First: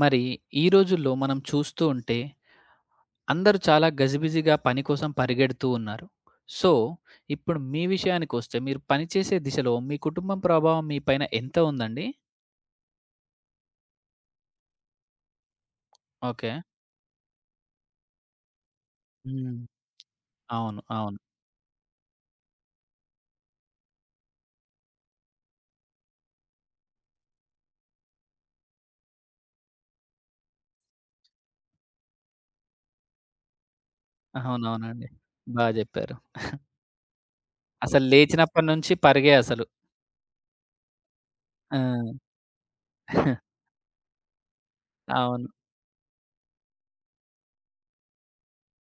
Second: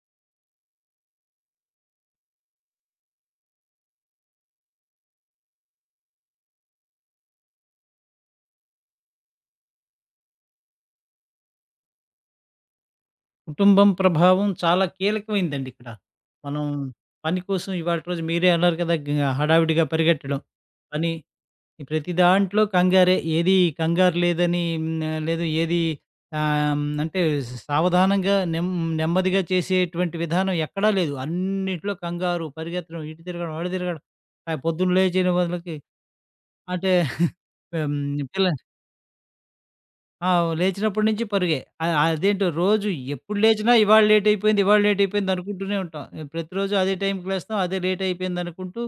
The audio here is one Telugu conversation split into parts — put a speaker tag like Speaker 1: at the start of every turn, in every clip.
Speaker 1: మరి ఈ రోజుల్లో మనం చూస్తూ ఉంటే అందరూ చాలా గజిబిజిగా పని కోసం పరిగెడుతూ ఉన్నారు. సో, ఇప్పుడు మీ విషయానికొస్తే మీరు పనిచేసే దిశలో మీ కుటుంబం ప్రభావం మీ పైన ఎంత ఉందండి?
Speaker 2: కుటుంబం ప్రభావం చాలా కీలకమైందండి ఇక్కడ.
Speaker 1: ఓకే.
Speaker 2: మనం పని కోసం ఇవాళటి రోజు మీరే అన్నారు కదా!
Speaker 1: హ్మ్.
Speaker 2: హడావిడిగా పరిగెట్టడం.
Speaker 1: అవును,
Speaker 2: పని
Speaker 1: అవును.
Speaker 2: ప్రతి దాంట్లో కంగారే. ఏది కంగారు లేదని హ్మ్, లేదు ఏది ఆహ్, హ్మ్, అంటే సావధానంగా నెమ్ నెమ్మదిగా చేసేటువంటి విధానం ఎక్కడా లేదు. అన్నిట్లో కంగారు, పరిగెత్తడం, ఇటు తిరగడం, అటు తిరగడం. పొద్దున్న
Speaker 1: అవునవునండి.
Speaker 2: లేచిన
Speaker 1: బా
Speaker 2: వాళ్ళకి
Speaker 1: జెప్పారు.
Speaker 2: అంటే హ్మ్,
Speaker 1: అసలు
Speaker 2: పిల్ల
Speaker 1: లేచినప్పటి నుంచి పరిగే అసలు.
Speaker 2: ఆ! లేచినప్పటి నుంచి పరుగే.
Speaker 1: ఆ!
Speaker 2: అదేంటో రోజు ఎప్పుడు లేచినా ఇవాళ లేట్ అయిపోయింది, ఇవాళ లేట్ అయిపోయింది
Speaker 1: అవును.
Speaker 2: అనుకుంటూనే ఉంటాం. ప్రతిరోజు అదే టైంకి లేస్తాం, అదే లేట్ అయిపోయింది అనుకుంటూ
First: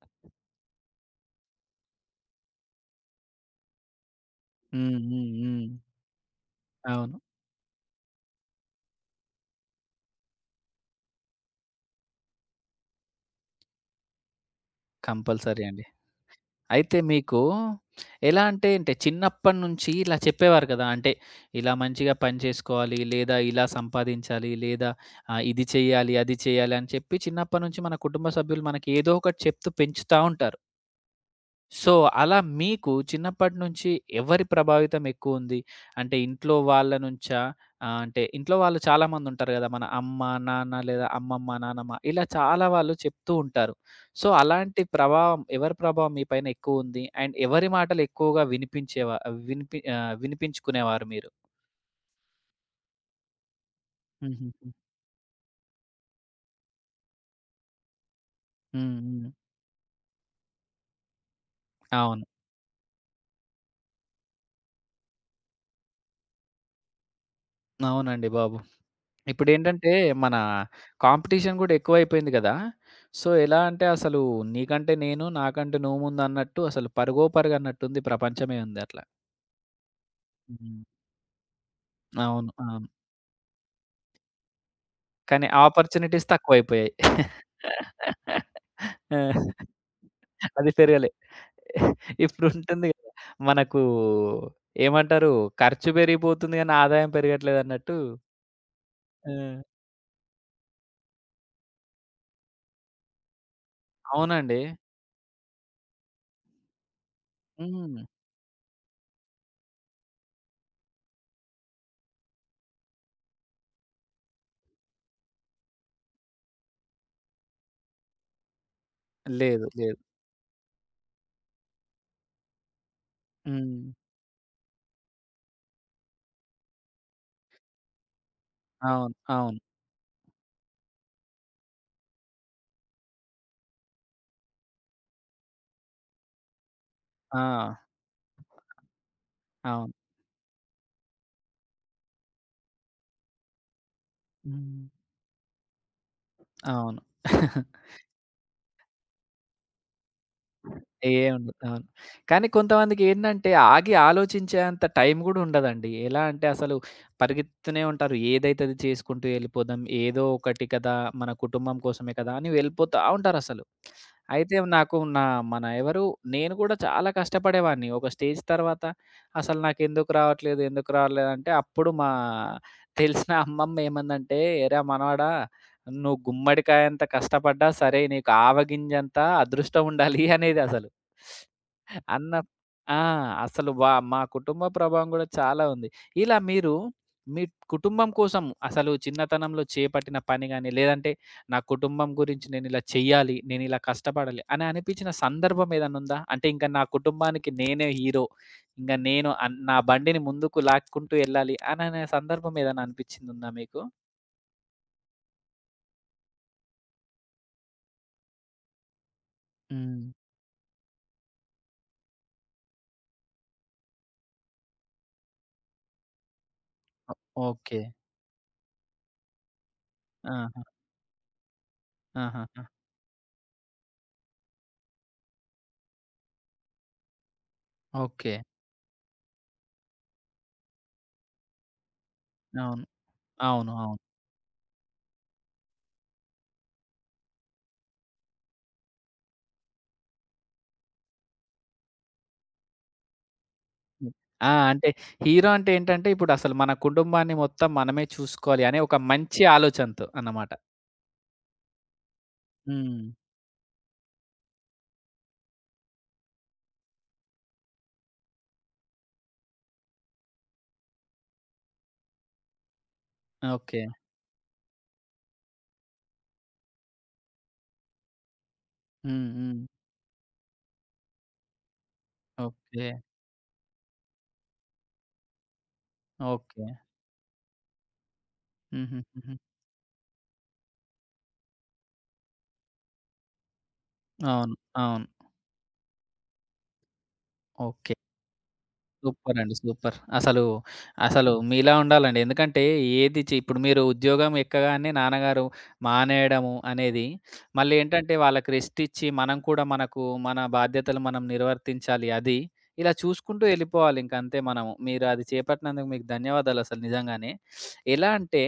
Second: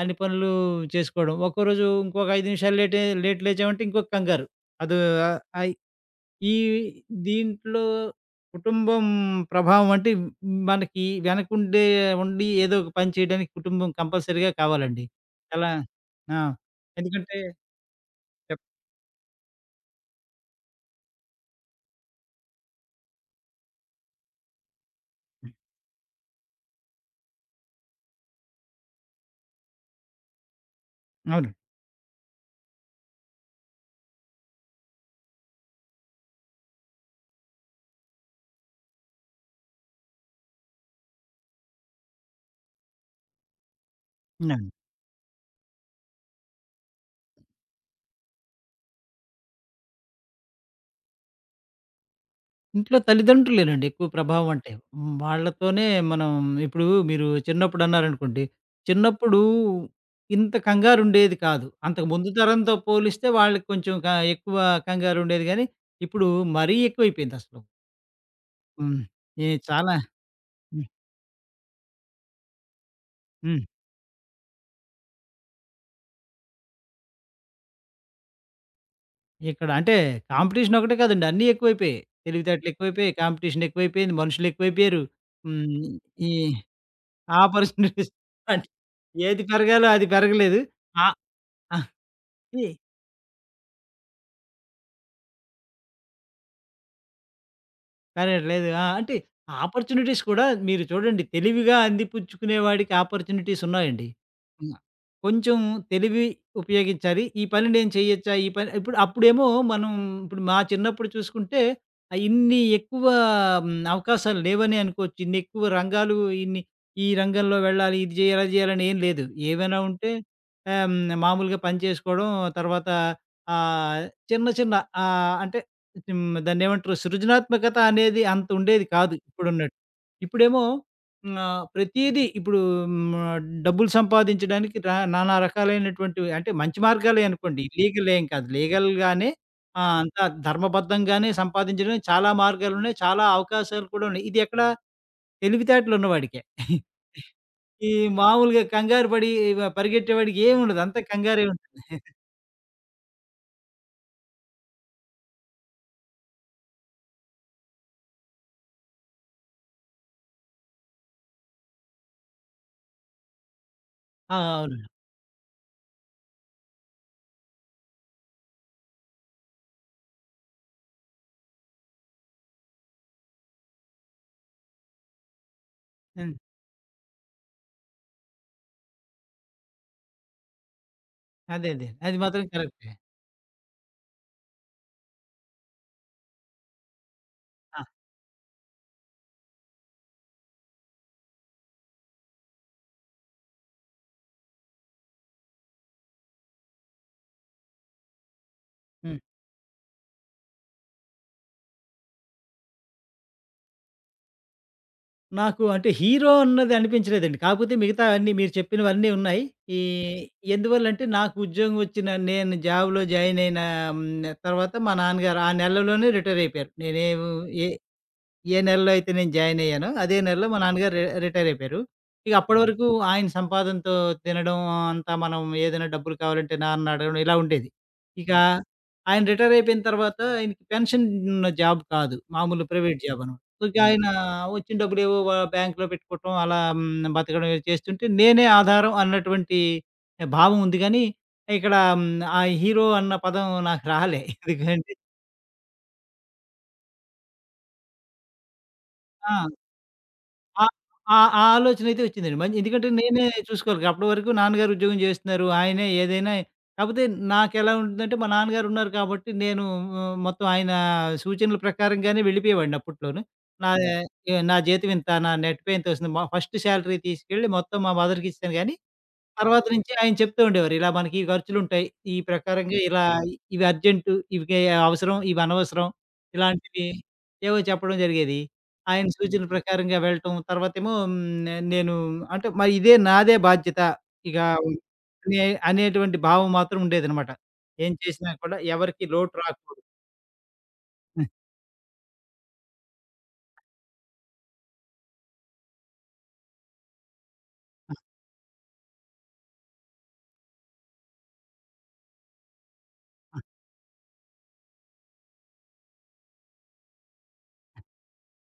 Speaker 2: అన్ని పనులు చేసుకోవడం. ఒక్కో రోజు ఇంకొక 5 నిమిషాలు లేటే లేట్ లేచామంటే ఇంకొక కంగారు. అదో
Speaker 1: హ్మ్, హ్మ్, హ్మ్.
Speaker 2: ఆహ్, ఈ
Speaker 1: అవును.
Speaker 2: దీంట్లో కుటుంబం ప్రభావం అంటే మనకి వెనకుండే ఉండి ఏదో ఒక పని చేయడానికి కుటుంబం కంపల్సరీగా కావాలండి.
Speaker 1: కంపల్సరీ
Speaker 2: ఎలా
Speaker 1: అండి.
Speaker 2: ఆ!
Speaker 1: అయితే
Speaker 2: ఎందుకంటే
Speaker 1: మీకు ఎలా
Speaker 2: చెప్
Speaker 1: అంటే, అంటే చిన్నప్పటినుంచి ఇలా చెప్పేవారు కదా! అంటే ఇలా మంచిగా పని చేసుకోవాలి, లేదా ఇలా సంపాదించాలి, లేదా ఇది చేయాలి, అది చేయాలి అని చెప్పి చిన్నప్పటినుంచి మన కుటుంబ సభ్యులు మనకి ఏదో ఒకటి చెప్తూ పెంచుతా ఉంటారు.
Speaker 2: అవును.
Speaker 1: సో, అలా మీకు చిన్నప్పటి నుంచి ఎవరి ప్రభావితం ఎక్కువుంది? అంటే ఇంట్లో వాళ్ళ నుంచా? అంటే ఇంట్లో వాళ్ళు చాలామందుంటారు గదా! మన అమ్మ, నాన్న లేదా అమ్మమ్మ, నానమ్మ ఇలా చాలా వాళ్ళు చెప్తూ ఉంటారు. సో,
Speaker 2: ఆ!
Speaker 1: అలాంటి ప్రభావం ఎవరి ప్రభావం మీ పైన ఎక్కువుంది? అండ్ ఎవరి మాటలు ఎక్కువగా వినిపించుకునేవారు మీరు?
Speaker 2: ఇంట్లో తల్లిదండ్రులేనండి ఎక్కువ ప్రభావం
Speaker 1: హుహుహు.
Speaker 2: అంటే. హ్మ్. వాళ్ళతోనే మనం ఇప్పుడు మీరు చిన్నప్పుడన్నారనుకోండి,
Speaker 1: హ్మ్, హ్మ్.
Speaker 2: చిన్నప్పుడు ఇంత కంగారుండేది కాదు. అంతకు
Speaker 1: అవును.
Speaker 2: ముందు తరంతో పోలిస్తే వాళ్ళకి కొంచెం క ఎక్కువ కంగారుండేది గానీ, ఇప్పుడు మరీ ఎక్కువైపోయిందసలు.
Speaker 1: అవునండి బాబు.
Speaker 2: హ్మ్. ఏ
Speaker 1: ఇప్పుడేంటంటే,
Speaker 2: చాలా
Speaker 1: మన
Speaker 2: హ్మ్.
Speaker 1: కాంపిటీషన్ గూడా ఎక్కువైపోయింది గదా! సో, ఎలా
Speaker 2: హ్మ్.
Speaker 1: అంటే అసలు నీకంటే నేను, నాకంటే నువ్వు ముందన్నట్టు అసలు పరుగో పరుగన్నట్టుంది ప్రపంచమే ఉంది అట్లా.
Speaker 2: ఇక్కడ అంటే కాంపిటీషన్
Speaker 1: హ్మ్.
Speaker 2: ఒకటే కాదండి. అన్నీ ఎక్కువైపోయాయి.
Speaker 1: అవును, అవును.
Speaker 2: తెలివితేటలెక్కువైపోయాయి, కాంపిటీషనెక్కువైపోయింది, మనుషులెక్కువైపోయారు.
Speaker 1: కానీ
Speaker 2: హ్మ్.
Speaker 1: ఆపర్చునిటీస్
Speaker 2: ఈ
Speaker 1: తక్కువైపోయాయి.
Speaker 2: ఆపర్చునిటీస్ అంటే
Speaker 1: ఆ!
Speaker 2: ఏది పెరగాలో అది పెరగలేదు.
Speaker 1: అది
Speaker 2: ఆ!
Speaker 1: పెరగలే.
Speaker 2: ఆ! ఈ
Speaker 1: ఇప్పుడుంటుంది గదా! మనకు ఏమంటారు? ఖర్చు పెరిగిపోతుంది గానీ ఆదాయం పెరగట్లేదన్నట్టు.
Speaker 2: కరెక్ట్. లేదు. ఆ! అంటే
Speaker 1: ఆ!
Speaker 2: ఆపర్చునిటీస్ కూడా మీరు చూడండి తెలివిగా అందిపుచ్చుకునేవాడికి ఆపర్చునిటీస్ ఉన్నాయండి.
Speaker 1: అవునండి.
Speaker 2: ఉన్న. కొంచెం తెలివి ఉపయోగించాలి. ఈ పని నేను
Speaker 1: హ్మ్.
Speaker 2: చేయొచ్చా? ఈ పని ఇప్పుడు అప్పుడేమో మనం ఇప్పుడు మా చిన్నప్పుడు చూసుకుంటే ఇన్ని ఎక్కువ అవకాశాలు లేవనే అనుకోవచ్చు. ఇన్ని ఎక్కువ రంగాలు ఇన్ని ఈ రంగంలో వెళ్ళాలి, ఇది చేయాలి, అది చేయాలని ఏం లేదు.
Speaker 1: లేదు,
Speaker 2: ఏవైనా
Speaker 1: లేదు.
Speaker 2: ఉంటే మామూలుగా పని చేసుకోవడం తర్వాత
Speaker 1: హ్మ్.
Speaker 2: ఆహ్, చిన్న చిన్న ఆహ్, అంటే హ్మ్. దాన్నేమంటారు సృజనాత్మకత అనేది అంత ఉండేది
Speaker 1: అవును,
Speaker 2: కాదు
Speaker 1: అవును.
Speaker 2: ఇప్పుడున్నట్టు. ఇప్పుడేమో ప్రతీదీ ఇప్పుడు హ్మ్, ఆహ్, డబ్బులు సంపాదించడానికి నానా రకాలైనటువంటివి అంటే మంచి మార్గాలే
Speaker 1: ఆ!
Speaker 2: అనుకోండి. ఇల్లీగల్ ఏం కాదు. లీగల్‌గానే ఆ!
Speaker 1: అవును.
Speaker 2: అంతా ధర్మబద్ధంగానే సంపాదించడానికి చాలా మార్గాలున్నాయి. చాలా అవకాశాలు కూడా ఉన్నాయి. ఇది ఎక్కడ
Speaker 1: హ్మ్.
Speaker 2: తెలివితేటలున్నవాడికే.
Speaker 1: అవును.
Speaker 2: ఈ మామూలుగా కంగారు పడి పరిగెట్టేవాడికి ఏముండదు. అంతా కంగారే
Speaker 1: ఏముండదు. అవును.
Speaker 2: ఉంటుంది.
Speaker 1: కానీ కొంతమందికేంటంటే ఆగి ఆలోచించేంత టైం గూడా ఉండదండి. ఎలా అంటే అసలు పరిగెత్తుతూనే ఉంటారు. ఏదైతది చేసుకుంటూ వెళ్ళిపోదాం. ఏదో ఒకటి కదా! మన కుటుంబం కోసమే కదా! అని వెళ్ళిపోతా ఉంటారసలు.
Speaker 2: ఆ!
Speaker 1: అయితే
Speaker 2: అవును.
Speaker 1: నాకు నా మన ఎవరు నేను కూడా చాలా కష్టపడేవాడిని. ఒక స్టేజ్ తర్వాత అసలు నాకెందుకు రావట్లేదు, ఎందుకు రావట్లేదంటే అప్పుడు మా తెలిసిన అమ్మమ్మ ఏమందంటే, "ఏరా మనవడా! నువ్వు
Speaker 2: హ్మ్.
Speaker 1: గుమ్మడికాయంత కష్టపడ్డా సరే నీకు ఆవగింజంత అదృష్టం ఉండాలి" అనేదసలు.
Speaker 2: అదే. అదే. అది
Speaker 1: అన్న
Speaker 2: మాత్రం కరెక్టే.
Speaker 1: ఆ! అసలు మా కుటుంబ ప్రభావం గూడా చాలా ఉంది. ఇలా మీరు మీ
Speaker 2: ఆ!
Speaker 1: కుటుంబం కోసం అసలు చిన్నతనంలో చేపట్టిన పని గాని, లేదంటే నా కుటుంబం గురించి నేనిలా చెయ్యాలి, నేనిలా కష్టపడాలి అని అనిపించిన సందర్భం ఏదన్నుందా? అంటే ఇంక నా కుటుంబానికి నేనే హీరో. ఇంగ
Speaker 2: హ్మ్.
Speaker 1: నేను నా బండిని ముందుకు లాక్కుంటూ యెళ్ళాలి అననే సందర్భం ఏదైనా అనిపిచ్చిందుందా మీకు?
Speaker 2: నాకు అంటే హీరో అన్నది అనిపించలేదండి. కాకపోతే మిగతావన్నీ మీరు చెప్పినవన్నీ ఉన్నాయి. ఈ
Speaker 1: హ్మ్.
Speaker 2: ఎందువల్లంటే నాకు ఉద్యోగం వచ్చిన నేను జాబ్‌లో జాయిన్ అయిన హ్మ్, తర్వాత మా నాన్నగారు ఆ నెలలోనే రిటైర్ అయిపోయారు. నేనేం ఏ
Speaker 1: ఓకే.
Speaker 2: ఏ నెలలో అయితే నేను జాయిన్ అయ్యానో, అదే నెలలో మా
Speaker 1: ఆహా!
Speaker 2: నాన్నగారు రిటైర్ అయిపోయారు. ఇక అప్పటి
Speaker 1: ఆహాహా!
Speaker 2: వరకు ఆయన సంపాదనతో తినడం అంతా మనం ఏదైనా డబ్బులు కావాలంటే నాన్నని అడగడం ఇలా ఉండేది. ఇక
Speaker 1: ఓకే.
Speaker 2: ఆయన రిటైర్ అయిపోయిన తర్వాత ఆయనకి పెన్షన్ ఉన్న జాబ్ కాదు. మామూలు
Speaker 1: అవును,
Speaker 2: ప్రైవేట్ జాబ్ అనమాట. సో
Speaker 1: అవును.
Speaker 2: ఇక
Speaker 1: అవును.
Speaker 2: ఆయన వచ్చిన డబ్బులేవో బ్యాంక్‌లో పెట్టుకోవటం అలా బతకడం ఏదో చేస్తుంటే నేనే ఆధారం అన్నటువంటి భావం ఉంది గానీ, ఇక్కడ ఆ హీరో అన్న పదం నాకు
Speaker 1: హ్మ్.
Speaker 2: రాలే.
Speaker 1: ఆ! అంటే
Speaker 2: ఎందుకంటే
Speaker 1: హీరో అంటే ఏంటంటే, ఇప్పుడసలు మన కుటుంబాన్ని మొత్తం మనమే చూసుకోవాలి అనే ఒక మంచి
Speaker 2: ఆ!
Speaker 1: ఆలోచనతో అన్నమాట.
Speaker 2: ఆ! ఆ ఆలోచనైతే వచ్చిందండి. మంచి ఎందుకంటే
Speaker 1: హ్మ్.
Speaker 2: నేనే చూసుకోవాలి. అప్పటి వరకు నాన్నగారు ఉద్యోగం చేస్తున్నారు. ఆయనే ఏదైనా కాకపోతే నాకెలా ఉంటుందంటే మా నాన్నగారు ఉన్నారు కాబట్టి నేను మొత్తం ఆయన సూచనల ప్రకారంగానే వెళ్ళిపోయేవాడిని అప్పట్లోను. నా
Speaker 1: ఓకే.
Speaker 2: నా జీతం ఇంత, నా నెట్ పే ఇంత వస్తుంది. మా ఫస్ట్ సాలరీ తీసుకెళ్ళి మొత్తం మా మదర్‌కిచ్చేసాను గానీ
Speaker 1: హ్మ్, హ్మ్.
Speaker 2: తర్వాత నుంచి ఆయన చెప్తూ ఉండేవారు. ఇలా మనకి ఖర్చులుంటాయి. ఈ ప్రకారంగా
Speaker 1: ఓకే.
Speaker 2: ఇలా ఇవి అర్జెంటు, ఇవి అవసరం, ఇవి అనవసరం.
Speaker 1: ఓకే.
Speaker 2: ఇలాంటివి ఏవో చెప్పడం జరిగేది. ఆయన
Speaker 1: హుహుహుహు.
Speaker 2: సూచన ప్రకారంగా వెళ్ళటం. తర్వాతేమో నేను అంటే మరి ఇదే నాదే బాధ్యత. ఇక
Speaker 1: అవును, అవును.
Speaker 2: అనే అనేటువంటి భావం మాత్రం ఉండేదనమాట. ఏం
Speaker 1: ఓకే.
Speaker 2: చేసినా కూడా ఎవరికీ లోటు
Speaker 1: సూపర్ అండి,
Speaker 2: రాకూడదు.
Speaker 1: సూపర్. అసలు,
Speaker 2: హ్మ్.
Speaker 1: అసలు మీలా ఉండాలండి. ఎందుకంటే ఏది చే ఇప్పుడు మీరు ఉద్యోగం ఎక్కగానే నాన్నగారు మానేయడము అనేది, మళ్ళీ ఏంటంటే వాళ్ళకి రెస్ట్ ఇచ్చి మనం కూడా మనకు మన బాధ్యతలు మనం నిర్వర్తించాలి అది. ఇలా
Speaker 2: ఆ!
Speaker 1: చూసుకుంటూ ఎళ్ళిపోవాలి ఇంక అంతే మనము. మీరు అది చేపట్టినందుకు మీకు ధన్యవాదాలు అసలు నిజంగానే. ఎలా అంటే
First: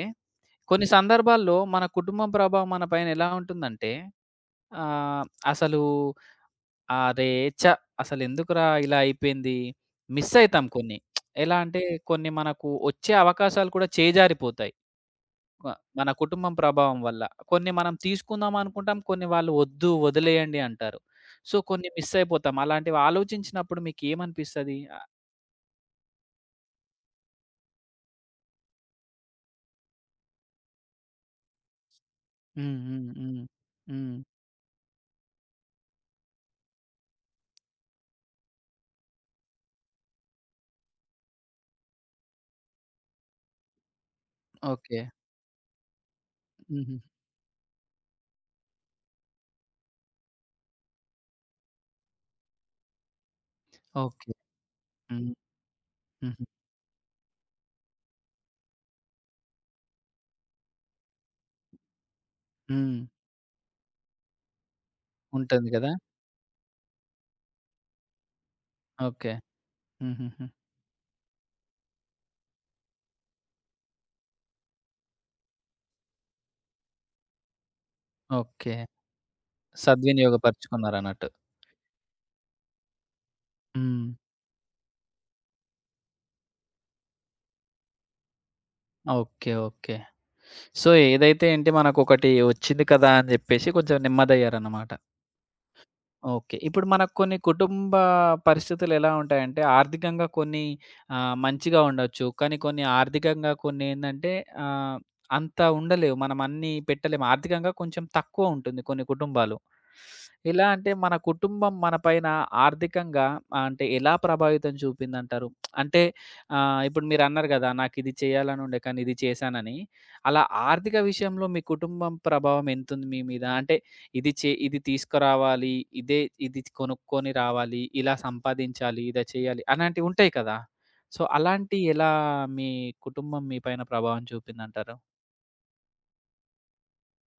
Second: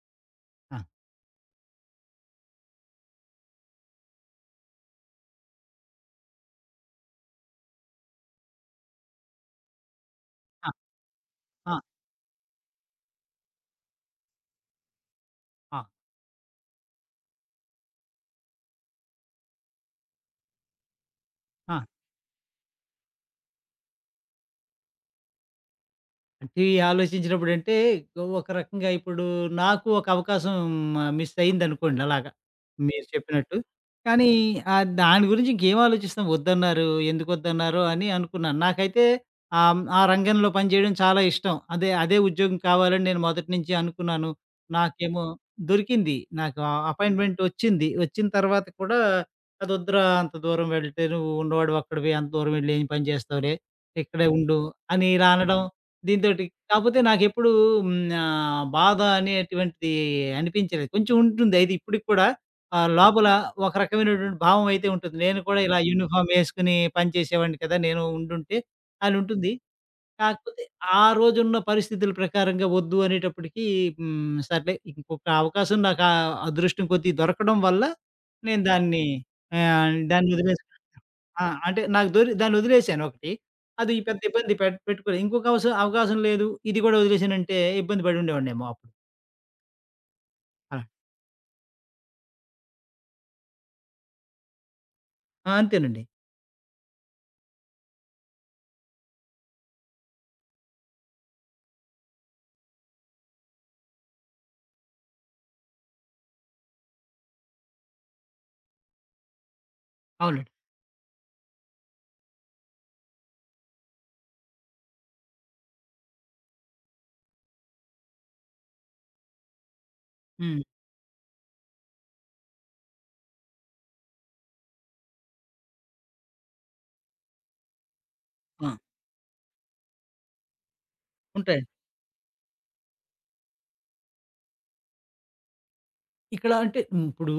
Speaker 1: కొన్ని సందర్భాల్లో మన కుటుంబం ప్రభావం మన పైన ఎలా ఉంటుందంటే ఆహ్, అసలు అరే! ఛ! అసలెందుకురా ఇలా అయిపోయింది. మిస్ అయితాం
Speaker 2: ఆ!
Speaker 1: కొన్ని. ఎలా
Speaker 2: ఆ!
Speaker 1: అంటే కొన్ని మనకు వచ్చే అవకాశాలు కూడా చేజారిపోతాయి. మ
Speaker 2: ఆ!
Speaker 1: మన కుటుంబం ప్రభావం వల్ల. కొన్ని మనం తీసుకుందాం అనుకుంటాం. కొన్ని వాళ్ళు వద్దు వదిలేయండి అంటారు. సో,
Speaker 2: ఆ!
Speaker 1: కొన్ని మిస్ అయిపోతాం. అలాంటివి ఆలోచించినప్పుడు మీకేమనిపిస్తది? ఆహ్?
Speaker 2: అంటే ఈ ఆలోచించినప్పుడంటే, ఒక రకంగా ఇప్పుడు నాకు ఒక అవకాశం మిస్ అయిందనుకోండి అలాగా.
Speaker 1: హ్మ్,
Speaker 2: మీరు
Speaker 1: హ్మ్, హ్మ్.
Speaker 2: చెప్పినట్టు.
Speaker 1: హ్మ్.
Speaker 2: కానీ దాని గురించి ఇంకేం ఆలోచిస్తాం. వద్దన్నారు, ఎందుకొద్దన్నారో అని అనుకున్నాను. నాకైతే ఆ రంగంలో పనిచేయడం చాలా ఇష్టం. అదే ఉద్యోగం కావాలని నేను మొదటి నుంచి అనుకున్నాను.
Speaker 1: ఓకే.
Speaker 2: నాకేమో దొరికింది. నాకు ఆ
Speaker 1: హుహు.
Speaker 2: అపాయింట్‌మెంట్ వచ్చింది. వచ్చిన తర్వాత కూడా అదొద్దురా అంత దూరం వెళ్తే నువ్వు ఉన్నవాడివి ఒక్కడివి అంత దూరం వెళ్లి ఏం పని చేస్తావులే, ఇక్కడే
Speaker 1: ఓకే.
Speaker 2: ఉండు అని ఇలా
Speaker 1: హ్మ్.
Speaker 2: అనడం దీంతోటి
Speaker 1: హుహు.
Speaker 2: కాపోతే నాకెప్పుడూ బాధ అనేటువంటిది అనిపించలేదు. కొంచెం ఉంటుంది. అయితే ఇప్పటికి కూడా
Speaker 1: హ్మ్.
Speaker 2: లోపల ఒక రకమైనటువంటి భావం అయితే ఉంటుంది. నేను కూడా
Speaker 1: ఉంటుంది
Speaker 2: ఇలా
Speaker 1: గదా!
Speaker 2: యూనిఫార్మ్ యేసుకుని పనిచేసేవాడిని కదా! నేను ఉండుంటే అని
Speaker 1: ఓకే.
Speaker 2: ఉంటుంది.
Speaker 1: హుహుహు.
Speaker 2: కాకపోతే ఆ రోజున్న పరిస్థితుల ప్రకారంగా వద్దు అనేటప్పటికి సర్లే ఇంకొక అవకాశం నాకు ఆ అదృష్టం కొద్దీ దొరకడం వల్ల నేను
Speaker 1: ఓకే.
Speaker 2: దాన్ని దాన్ని వదిలేసాను.
Speaker 1: సద్వినియోగపరుచుకున్నారన్నట్టు.
Speaker 2: ఆ! అంటే నాకు దాన్నొదిలేసాను ఒకటి. అది
Speaker 1: హ్మ్.
Speaker 2: పెద్ద ఇబ్బంది పెట్టుకోలేదు. ఇంకొక అవకాశం లేదు. ఇది గూడా వదిలేసానంటే ఇబ్బంది పడి ఉండేవాడినేమో అప్పుడు.
Speaker 1: Okay, okay.
Speaker 2: ఆ!
Speaker 1: సో, ఏదైతే ఏంటి మనకొకటి వచ్చింది కదా! అని జెప్పేసి కొంచెం నెమ్మదయ్యారన్నమాట.
Speaker 2: ఆ! అంతేనండి.
Speaker 1: ఓకే. ఇప్పుడు మనకు కొన్ని కుటుంబ పరిస్థితులు ఎలా ఉంటాయంటే, ఆర్థికంగా కొన్ని మంచిగా ఉండొచ్చు. కానీ కొన్ని ఆర్థికంగా కొన్ని ఏందంటే ఆహ్, అంత ఉండలేవు. మనం అన్నీ పెట్టలేము. ఆర్థికంగా కొంచెం తక్కువ ఉంటుంది కొన్ని కుటుంబాలు.
Speaker 2: అవునండి.
Speaker 1: ఎలా అంటే మన కుటుంబం మన పైన ఆర్థికంగా అంటే ఎలా ప్రభావితం చూపిందంటారు? అంటే ఇప్పుడు మీరన్నారు గదా! నాకిది చేయాలనుండే కానీ ఇది చేశానని. అలా
Speaker 2: హ్మ్.
Speaker 1: ఆర్థిక విషయంలో మీ కుటుంబం ప్రభావం ఎంతుంది మీ మీద? అంటే ఇది తీసుకురావాలి. ఇదే ఇది కొనుక్కొని రావాలి. ఇలా
Speaker 2: ఆ!
Speaker 1: సంపాదించాలి. ఇలా చేయాలి. అలాంటివి ఉంటాయి కదా! సో,
Speaker 2: ఉంటాయి.
Speaker 1: అలాంటియి ఎలా మీ కుటుంబం మీ పైన ప్రభావం చూపిందంటారు?
Speaker 2: ఇక్కడ అంటే ఇప్పుడు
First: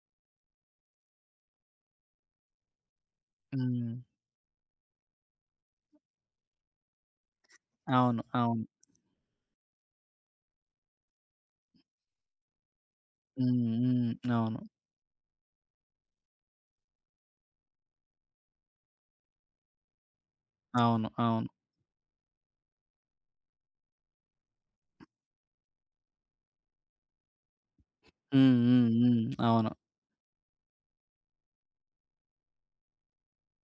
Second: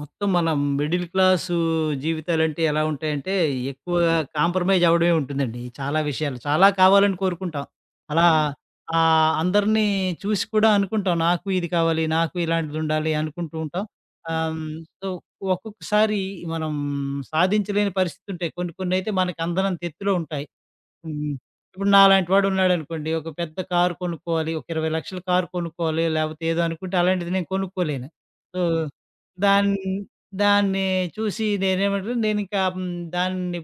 Speaker 2: మొత్తం మనం మిడిల్ క్లాసు జీవితాలంటే ఎలా ఉంటాయంటే,
Speaker 1: హ్మ్.
Speaker 2: ఎక్కువగా ఓకే. కాంప్రమైజ్ అవ్వడమే ఉంటుందండి. చాలా విషయాలు. చాలా కావాలని కోరుకుంటాం.
Speaker 1: అవును,
Speaker 2: అలా
Speaker 1: అవును.
Speaker 2: అందరిని చూసి కూడా అనుకుంటాం. నాకు ఇది కావాలి, నాకు ఇలాంటిదుండాలి
Speaker 1: హ్మ్,
Speaker 2: అనుకుంటూ ఉంటాం.
Speaker 1: హ్మ్.
Speaker 2: ఆహ్,
Speaker 1: అవును,
Speaker 2: హ్మ్. హ్మ్, సో, ఒక్కొక్కసారి మనం సాధించలేని పరిస్థితుంటాయి. కొన్ని కొన్నయితే మనకు అందనంత ఎత్తులో ఉంటాయి.
Speaker 1: అవును,
Speaker 2: హ్మ్.
Speaker 1: అవును.
Speaker 2: ఇప్పుడు నాలాంటి వాడున్నాడనుకోండి. ఒక పెద్ద కారు కొనుక్కోవాలి. ఒక 20,00,000 కారు కొనుక్కోవాలి. లేపోతే ఏదో అనుకుంటే అలాంటిది నేను కొనుక్కోలేను.
Speaker 1: హ్మ్,
Speaker 2: సో,
Speaker 1: హ్మ్,
Speaker 2: హ్మ్.
Speaker 1: హ్మ్. అవును.
Speaker 2: దాన్ దాన్ని చూసి నేనేమంటే నేనింకా దాన్ని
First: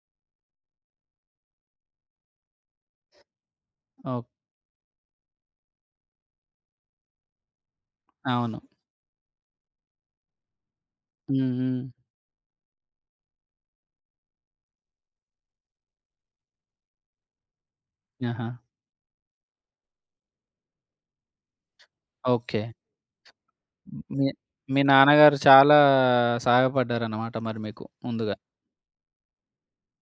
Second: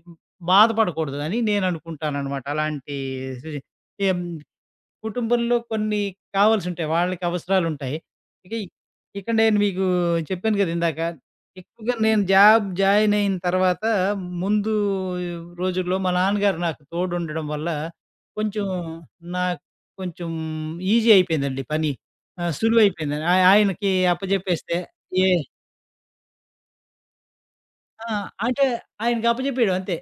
Speaker 2: బాధపడకూడదు అని నేననుకుంటాననమాట. అలాంటి సిచ్యు ఎం
Speaker 1: ఓహ్!
Speaker 2: కుటుంబంలో కొన్ని కావాల్సుంటాయి. వాళ్ళకి అవసరాలుంటాయి. ఇక
Speaker 1: అవును.
Speaker 2: ఇక్కడ నేను మీకు చెప్పాను గదా! ఇందాక.
Speaker 1: హ్మ్, హ్మ్.
Speaker 2: ఎక్కువగా నేను జాబ్ జాయిన్ అయిన తర్వాత ముందు రోజుల్లో మా నాన్నగారు నాకు తోడుండడం వల్ల
Speaker 1: ఆహా!
Speaker 2: కొంచెం నాకు కొంచెం ఈజీ అయిపోయిందండి పని.
Speaker 1: ఓకే.
Speaker 2: సులువైపోయిందని. ఆయనకి
Speaker 1: మీ
Speaker 2: అప్పజెప్పేస్తే
Speaker 1: మీ
Speaker 2: ఏ
Speaker 1: నాన్నగారు చాలా సహాయపడ్డారన్నమాట మరి మీకు
Speaker 2: ఆ!
Speaker 1: ముందుగా.
Speaker 2: అంటే ఆయనకి అప్పజెప్పేయడం అంతే.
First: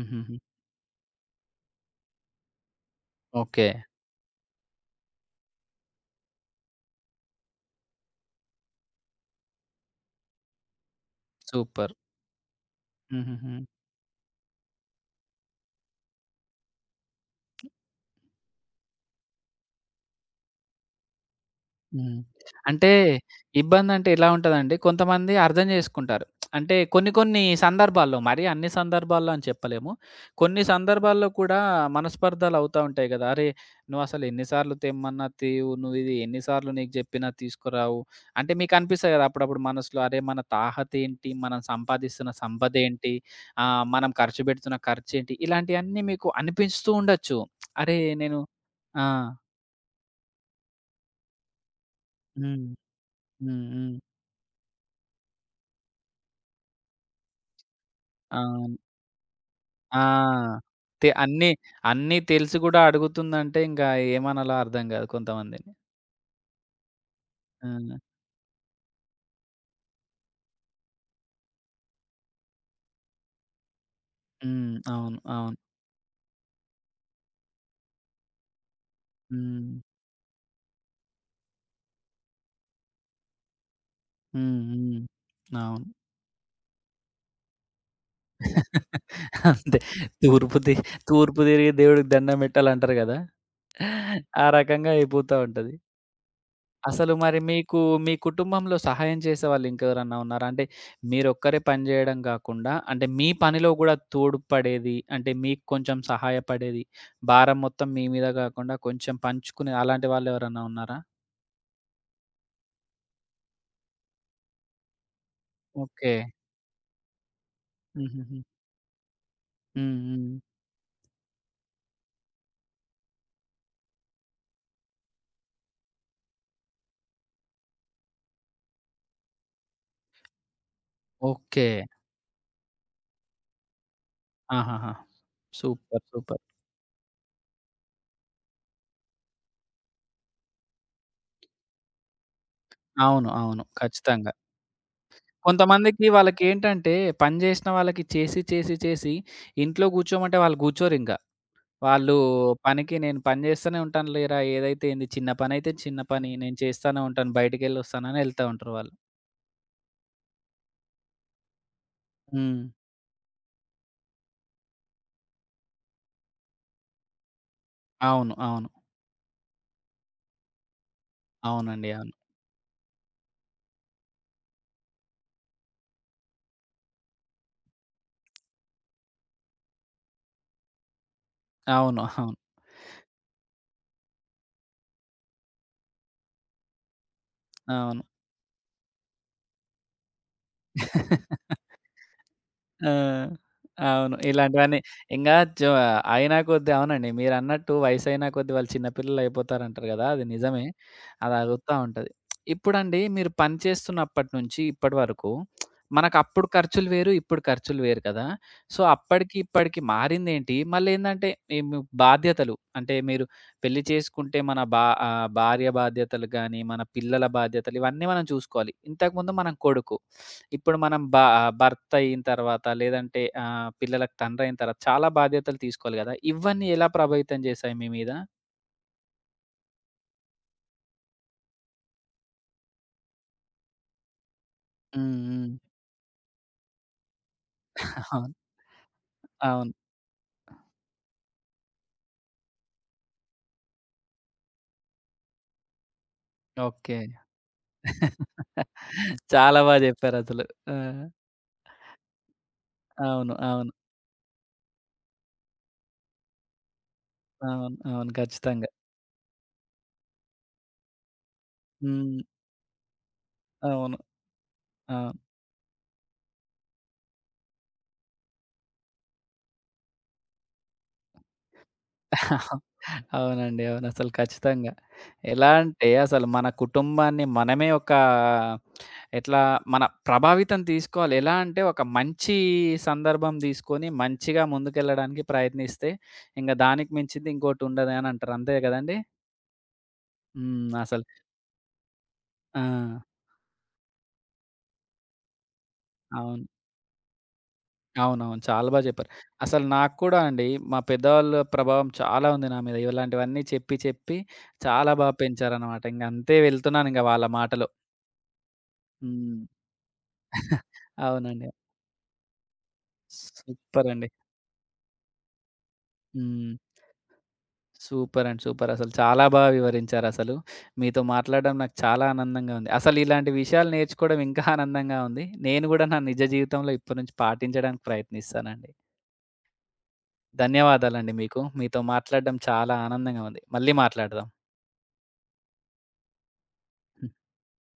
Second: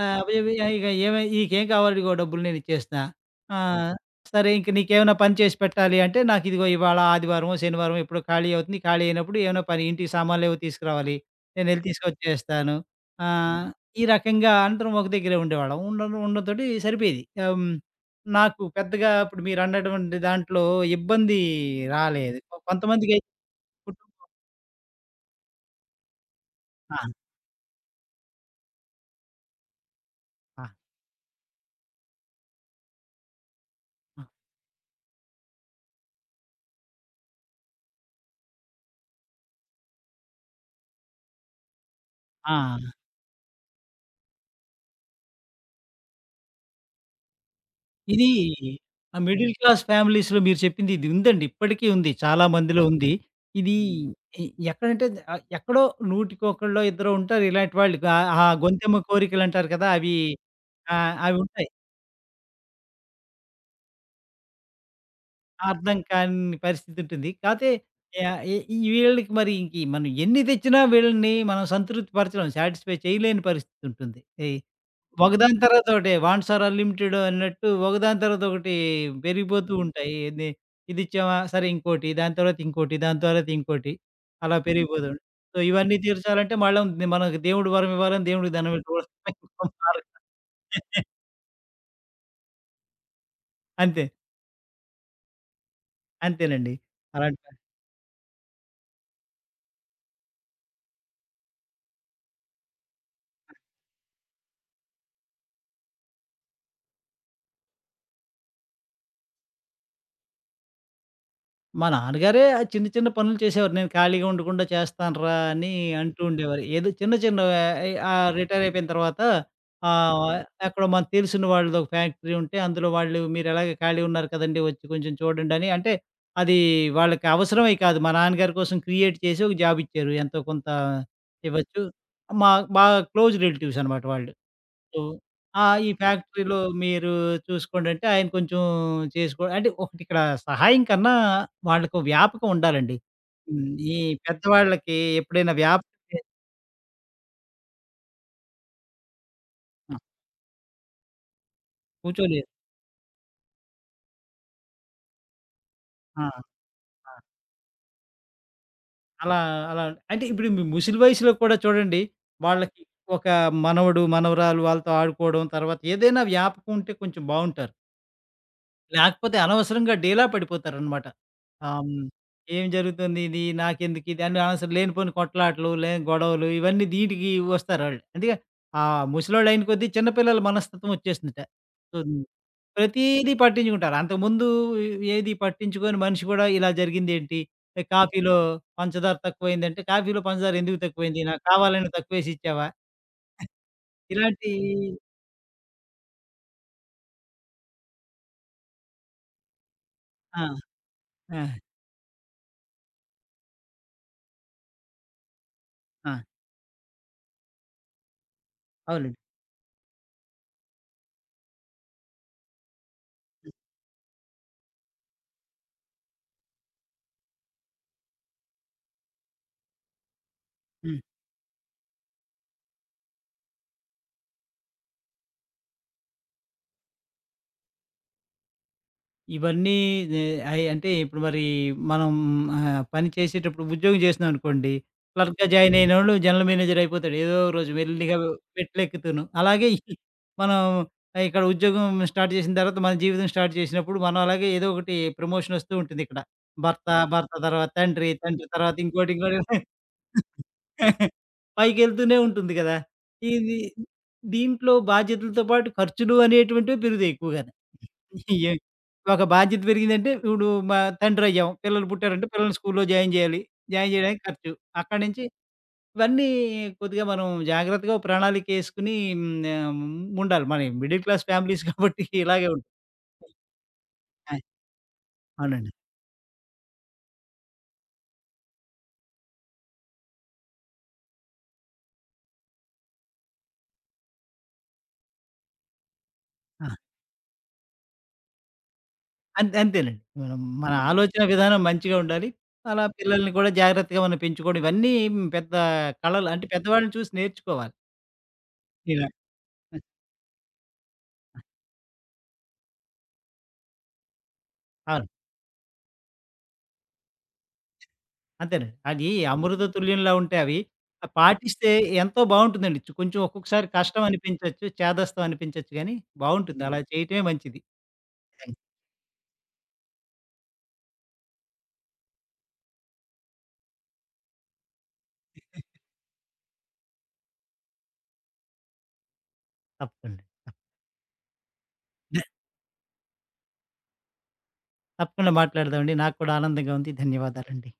Speaker 2: అప్పజెప్పి ఇక ఏమి "నీకేం కావాలో ఇదిగో డబ్బులు నేను ఇచ్చేస్తున్నా.
Speaker 1: ఓకే.
Speaker 2: ఆహ్, సరే ఇంక నీకేమైనా పని చేసి పెట్టాలి అంటే నాకిదిగో ఇవాళ ఆదివారమో, శనివారమో ఎప్పుడో ఖాళీ అవుతుంది. ఖాళీ అయినప్పుడు ఏమైనా పని ఇంటికి సామాన్లేవో తీసుకురావాలి. నేనెళ్ళి
Speaker 1: సూపర్.
Speaker 2: తీసుకొచ్చేస్తాను."
Speaker 1: హుహుహు.
Speaker 2: ఆహ్, ఈ రకంగా అందరం ఒక దగ్గరే ఉండేవాళ్ళం. ఉండడంతోటి సరిపోయేది. నాకు పెద్దగా ఇప్పుడు మీరన్నటువంటి దాంట్లో ఇబ్బంది
Speaker 1: హ్మ్.
Speaker 2: రాలేదు.
Speaker 1: అంటే
Speaker 2: కొంతమందికైతే
Speaker 1: ఇబ్బందంటే
Speaker 2: కుటుంబం
Speaker 1: ఎలా ఉంటదండి, కొంతమంది అర్థం జేసుకుంటారు. అంటే
Speaker 2: ఆ!
Speaker 1: కొన్ని కొన్ని సందర్భాల్లో, మరీ అన్ని సందర్భాల్లో అని చెప్పలేము. కొన్ని
Speaker 2: ఆ!
Speaker 1: సందర్భాల్లో కూడా మనస్పర్ధలవుతా ఉంటాయి గదా! అరే!
Speaker 2: ఆ!
Speaker 1: నువ్వసలు ఎన్ని సార్లు తెమ్మన్నా తేవు, నువ్విది ఎన్ని సార్లు నీకు జెప్పినా తీసుకురావు. అంటే మీకనిపిస్తాయి గదా! అప్పుడప్పుడు మనసులో అరే! మన తాహతేంటి? మనం సంపాదిస్తున్న
Speaker 2: ఆ!
Speaker 1: సంపదేంటి? మనం ఖర్చు బెడుతున్న ఖర్చేంటి? ఇలాంటియన్నీ మీకు అనిపిస్తూ ఉండొచ్చు. అరే!
Speaker 2: ఇది
Speaker 1: నేను ఆ!
Speaker 2: ఆ మిడిల్ క్లాస్ ఫ్యామిలీస్‌లో మీరు చెప్పింది ఇది ఉందండి. ఇప్పటికీ ఉంది. చాలా
Speaker 1: హ్మ్,
Speaker 2: మందిలో ఉంది.
Speaker 1: హ్మ్,
Speaker 2: ఇది
Speaker 1: హ్మ్.
Speaker 2: ఎ ఎక్కడంటే ఎక్కడో నూటికొకళ్ళో ఇద్దరో ఉంటారు ఇలాంటి వాళ్ళు. ఆ ఆ
Speaker 1: అవును.
Speaker 2: గొంతెమ్మ కోరికలంటారు కదా! అవి
Speaker 1: ఆ!
Speaker 2: ఆ! అవి
Speaker 1: అన్నీ,
Speaker 2: ఉంటాయి.
Speaker 1: అన్నీ తెలిసి గూడా అడుగుతుందంటే ఇంకా ఏమనాలో అర్థం గాదు కొంతమందిని.
Speaker 2: అర్థం కాని పరిస్థితి ఉంటుంది.
Speaker 1: ఆ!
Speaker 2: కాతే యాహ్! ఈ ఈ వీళ్ళకి మరి ఇంక మనం ఎన్ని తెచ్చినా వీళ్ళని మనం సంతృప్తి పరచలేం. సాటిస్ఫై చేయలేని పరిస్థితి ఉంటుంది. ఈ
Speaker 1: హ్మ్. అవును,
Speaker 2: ఒకదాని
Speaker 1: అవును.
Speaker 2: తర్వాత ఒకటి వాంట్స్ ఆర్ అన్‌లిమిటెడ్ అన్నట్టు ఒకదాని తర్వాత ఒకటి పెరిగిపోతూ
Speaker 1: హ్మ్,
Speaker 2: ఉంటాయి. ఇదిచ్చామా సరే ఇంకోటి, దాని తర్వాత ఇంకోటి, దాని తర్వాత ఇంకోటి అలా
Speaker 1: హ్మ్, హ్మ్.
Speaker 2: పెరిగిపోతూ ఉంటాయి. సో,
Speaker 1: అవును.
Speaker 2: ఇవన్నీ తీర్చాలంటే మళ్ళా మనకు దేవుడు వరం ఇవ్వాలని దేవుడికి దండం పెట్టుకోవడం ఇంకో
Speaker 1: అంతే.
Speaker 2: మార్గం.
Speaker 1: తూర్పు తి తూర్పు తిరిగి దేవుడికి దండం పెట్టాలంటారు గదా!
Speaker 2: అంతే.
Speaker 1: ఆ రకంగా అయిపోతా ఉంటది.
Speaker 2: అంతేనండి.
Speaker 1: అసలు మరి
Speaker 2: అలాంటి
Speaker 1: మీకు మీ కుటుంబంలో సహాయం చేసేవాళ్ళు ఇంకెవరన్నా ఉన్నారా? అంటే మీరొక్కరే పని జేయడం గాకుండా అంటే మీ పనిలో గూడా తోడ్పడేది, అంటే మీకు కొంచెం సహాయపడేది, భారం మొత్తం మీ మీద గాకుండా కొంచెం పంచుకునే అలాంటి వాళ్ళెవరన్నా ఉన్నారా?
Speaker 2: మా నాన్నగారే ఆ చిన్న చిన్న పనులు చేసేవారు. నేను ఖాళీగా ఉండకుండా చేస్తానురా అని
Speaker 1: ఓకే.
Speaker 2: అంటూ ఉండేవారు. ఏదో చిన్న చిన్నవే
Speaker 1: హుహుహు.
Speaker 2: రిటైర్ అయిపోయిన తర్వాత
Speaker 1: హ్మ్,
Speaker 2: ఆహ్,
Speaker 1: హ్మ్.
Speaker 2: ఎక్కడో మనకు తెలిసిన వాళ్ళది ఒక ఫ్యాక్టరీ ఉంటే అందులో వాళ్ళు మీరెలాగ ఖాళీ ఉన్నారు కదండీ! వచ్చి కొంచెం చూడండని అంటే అది వాళ్ళకి అవసరమయి కాదు. మా నాన్నగారి కోసం క్రియేట్ చేసి ఒక జాబ్ ఇచ్చారు. ఎంతో కొంత
Speaker 1: ఓకే.
Speaker 2: ఇవ్వచ్చు. మా మా క్లోజ్ రిలేటివ్స్ అనమాట వాళ్ళు.
Speaker 1: ఆహాహా!
Speaker 2: సో, ఆ! ఈ
Speaker 1: సూపర్, సూపర్.
Speaker 2: ఫ్యాక్టరీలో మీరు చూసుకోండంటే, ఆయన కొంచెం చేసుకో అంటే ఒకటి ఇక్కడ సహాయం కన్నా వాళ్ళకో వ్యాపకం ఉండాలండి.
Speaker 1: అవును, అవును,
Speaker 2: హ్మ్. ఈ
Speaker 1: ఖచ్చితంగా.
Speaker 2: పెద్దవాళ్ళకి ఎప్పుడైనా వ్యాపకం
Speaker 1: కొంతమందికి
Speaker 2: చే
Speaker 1: వాళ్ళకేంటంటే పని జేసిన వాళ్ళకి చేసి, చేసి, చేసి ఇంట్లో
Speaker 2: ఆ!
Speaker 1: గూర్చోమంటే వాళ్ళు గూర్చోరింక. వాళ్ళు
Speaker 2: కూర్చోలేరు.
Speaker 1: పనికి నేను పని చేస్తూనే ఉంటాను లేరా! ఏదైతే ఏంది చిన్న పనైతే చిన్న
Speaker 2: ఆ!
Speaker 1: పని. నేను చేస్తానే
Speaker 2: ఆ!
Speaker 1: ఉంటాను. బయటికెళ్ళొస్తానని వెళ్తా ఉంటారు వాళ్ళు.
Speaker 2: అలా అలా అంటే ఇప్పుడు ముసలి వయసులో కూడా చూడండి,
Speaker 1: హ్మ్.
Speaker 2: వాళ్ళకి ఒక మనవడు, మనవరాలు వాళ్ళతో ఆడుకోవడం, తర్వాత ఏదైనా వ్యాపకం ఉంటే కొంచెం బావుంటారు.
Speaker 1: అవును, అవును.
Speaker 2: లేకపోతే అనవసరంగా డీలా పడిపోతారనమాట. ఆహ్,
Speaker 1: అవునండి,
Speaker 2: హ్మ్.
Speaker 1: అవును.
Speaker 2: ఏం జరుగుతుంది ఇది? నాకెందుకు ఇది? అని అనవసరం లేనిపోని కొట్లాటలు, గొడవలు ఇవన్నీ దీటికి వస్తారాళ్ళు. అందుకే ఆ ముసలోళ్ళు అయిన కొద్దీ చిన్న పిల్లల మనస్తత్వం వచ్చేసిందట. సో,
Speaker 1: అవును, అవును.
Speaker 2: ప్రతీదీ పట్టించుకుంటారు. అంతకుముందు ఏది పట్టించుకోని మనిషి కూడా ఇలా జరిగిందేంటి? ఏ
Speaker 1: అవును.
Speaker 2: కాఫీలో పంచదార తక్కువైందంటే, కాఫీలో పంచదార ఎందుకు తక్కువైంది? నాకు కావాలని తక్కువేసి ఇచ్చావా?
Speaker 1: ఆ! అవును.
Speaker 2: ఇలాంటి
Speaker 1: ఇలాంటివన్నీ ఇంగా జో అయినా కొద్దీ అవునండి. మీరన్నట్టు వయసయినా కొద్దీ వాళ్ళు చిన్న పిల్లలయిపోతారంటారు గదా! అది
Speaker 2: ఆ!
Speaker 1: నిజమే. అది
Speaker 2: ఆ!
Speaker 1: అగుతా ఉంటది. ఇప్పుడండి మీరు పని చేస్తున్నప్పటి నుంచి ఇప్పటి వరకు
Speaker 2: ఆ!
Speaker 1: మనకప్పుడు ఖర్చులు వేరు, ఇప్పుడు ఖర్చులు వేరు కదా! సో,
Speaker 2: అవునండి.
Speaker 1: అప్పటికి ఇప్పటికి మారిందేంటి? మళ్ళేందంటే మేము బాధ్యతలు అంటే మీరు
Speaker 2: హ్మ్.
Speaker 1: పెళ్లి చేసుకుంటే మన భార్య బాధ్యతలు గాని, మన పిల్లల బాధ్యతలు ఇవన్నీ మనం చూసుకోవాలి. ఇంతకుముందు మనం కొడుకు. ఇప్పుడు
Speaker 2: హ్మ్.
Speaker 1: మనం భర్త అయిన తర్వాత లేదంటే పిల్లలకు తండ్రయిన తర్వాత చాలా బాధ్యతలు తీసుకోవాలి గదా! ఇవన్నీ ఎలా ప్రభావితం చేశాయి మీ మీద?
Speaker 2: ఇవన్నీ నే అయి అంటే ఇప్పుడు మరి మనం పని చేసేటప్పుడు ఉద్యోగం చేస్తున్నామనుకోండి,
Speaker 1: హ్మ్,
Speaker 2: క్లర్క్‌గా
Speaker 1: హ్మ్.
Speaker 2: జాయిన్ అయినోళ్ళు జనరల్ మేనేజర్ అయిపోతాడు. ఏదో ఒక రోజు మెల్లిగా
Speaker 1: అవును,
Speaker 2: మెట్లెక్కుతూను.
Speaker 1: అవును.
Speaker 2: మనం ఇక్కడ ఉద్యోగం స్టార్ట్ చేసిన తర్వాత మన జీవితం స్టార్ట్ చేసినప్పుడు మనం అలాగే ఏదో ఒకటి ప్రమోషన్ వస్తూ ఉంటుంది ఇక్కడ. భర్త,
Speaker 1: ఓకే.
Speaker 2: భర్త తర్వాత తండ్రి, తండ్రి తర్వాత ఇంకోటి, ఇంకోటి
Speaker 1: చాలా బా చెప్పారసలు. ఆ!
Speaker 2: పైకెళ్తూనే ఉంటుంది కదా!
Speaker 1: అవును,
Speaker 2: ఇది
Speaker 1: అవును.
Speaker 2: దీంట్లో బాధ్యతలతో పాటు ఖర్చులు అనేటువంటివి పెరుగుతాయి ఎక్కువగాను.
Speaker 1: అవును, అవును,
Speaker 2: ఏ
Speaker 1: ఖచ్చితంగా.
Speaker 2: ఒక బాధ్యత పెరిగిందంటే, ఇప్పుడు మా తండ్రయ్యాం. పిల్లలు
Speaker 1: హ్మ్.
Speaker 2: పుట్టారంటే, పిల్లల్ని స్కూల్‌లో జాయిన్ జేయాలి. జాయిన్
Speaker 1: అవును,
Speaker 2: జేయడానికి ఖర్చు. అక్కడి
Speaker 1: అవును.
Speaker 2: నుంచి ఇవన్నీ కొద్దిగా మనం జాగ్రత్తగా ప్రణాళికేసుకొని ఆహ్, ఉండాలి. మనయి మిడిల్ క్లాస్ ఫ్యామిలీస్ కాబట్టి ఇలాగే ఉంటుంది.
Speaker 1: అవునండి, అవును, అసలు
Speaker 2: ఆ!
Speaker 1: ఖచ్చితంగా. ఎలా
Speaker 2: అవునండి.
Speaker 1: అంటే అసలు మన కుటుంబాన్ని మనమే ఒక ఎట్లా మన ప్రభావితం తీసుకోవాలి. ఎలా అంటే ఒక మంచి సందర్భం తీసుకొని మంచిగా ముందుకెళ్ళడానికి ప్రయత్నిస్తే ఇంక
Speaker 2: ఆ!
Speaker 1: దానికి మించింది ఇంకోటుండదు అని అంటారు. అంతే గదండీ!
Speaker 2: అంతేనండి. మనం మన
Speaker 1: హ్మ్. అసలు
Speaker 2: ఆలోచన విధానం మంచిగా ఉండాలి.
Speaker 1: ఆ!
Speaker 2: అలా పిల్లల్ని కూడా జాగ్రత్తగా మనం పెంచుకోవడం ఇవన్నీ పెద్ద కళలు.
Speaker 1: అవును.
Speaker 2: అంటే పెద్దవాళ్ళని చూసి నేర్చుకోవాలి.
Speaker 1: అవునవును. చాలా బా
Speaker 2: ఇలా.
Speaker 1: జెప్పారు. అసలు
Speaker 2: ఆ!
Speaker 1: నాకు కూడా అండి మా పెద్దవాళ్ళ ప్రభావం చాలా ఉంది నా మీద. ఇలాంటివన్నీ చెప్పి చెప్పి చాలా బా
Speaker 2: అవును.
Speaker 1: పెంచారనమాట. ఇంక అంతే వెళ్తున్నానింక వాళ్ళ మాటలో.
Speaker 2: అంతేనండి. అది
Speaker 1: హ్మ్.
Speaker 2: అమృత తుల్యంలా ఉంటాయి అవి.
Speaker 1: అవునండి.
Speaker 2: పాటిస్తే ఎంతో బావుంటుందండి. కొంచెం ఒక్కొక్కసారి
Speaker 1: సూపర్
Speaker 2: కష్టం
Speaker 1: అండి.
Speaker 2: అనిపించొచ్చు, చేదస్తం అనిపించొచ్చు గానీ
Speaker 1: హ్మ్.
Speaker 2: బావుంటుంది. అలా చేయటమే మంచిది.
Speaker 1: సూపర్ అండి,
Speaker 2: థాంక్స్.
Speaker 1: సూపర్. అసలు చాలా బాగా వివరించారసలు. మీతో మాట్లాడడం నాకు చాలా ఆనందంగా ఉంది. అసలు ఇలాంటి విషయాలు నేర్చుకోవడం ఇంకా ఆనందంగా ఉంది. నేను గూడా నా నిజ జీవితంలో ఇప్పటి నుంచి పాటించడానికి ప్రయత్నిస్తానండి.
Speaker 2: తప్పకుండా.
Speaker 1: ధన్యవాదాలండి మీకు. మీతో
Speaker 2: న
Speaker 1: మాట్లాడడం చాలా ఆనందంగా ఉంది. మళ్ళీ మాట్లాడదాం.
Speaker 2: తప్పకుండా మాట్లాడదామండి. నాకు కూడా ఆనందంగా ఉంది. ధన్యవాదాలండి.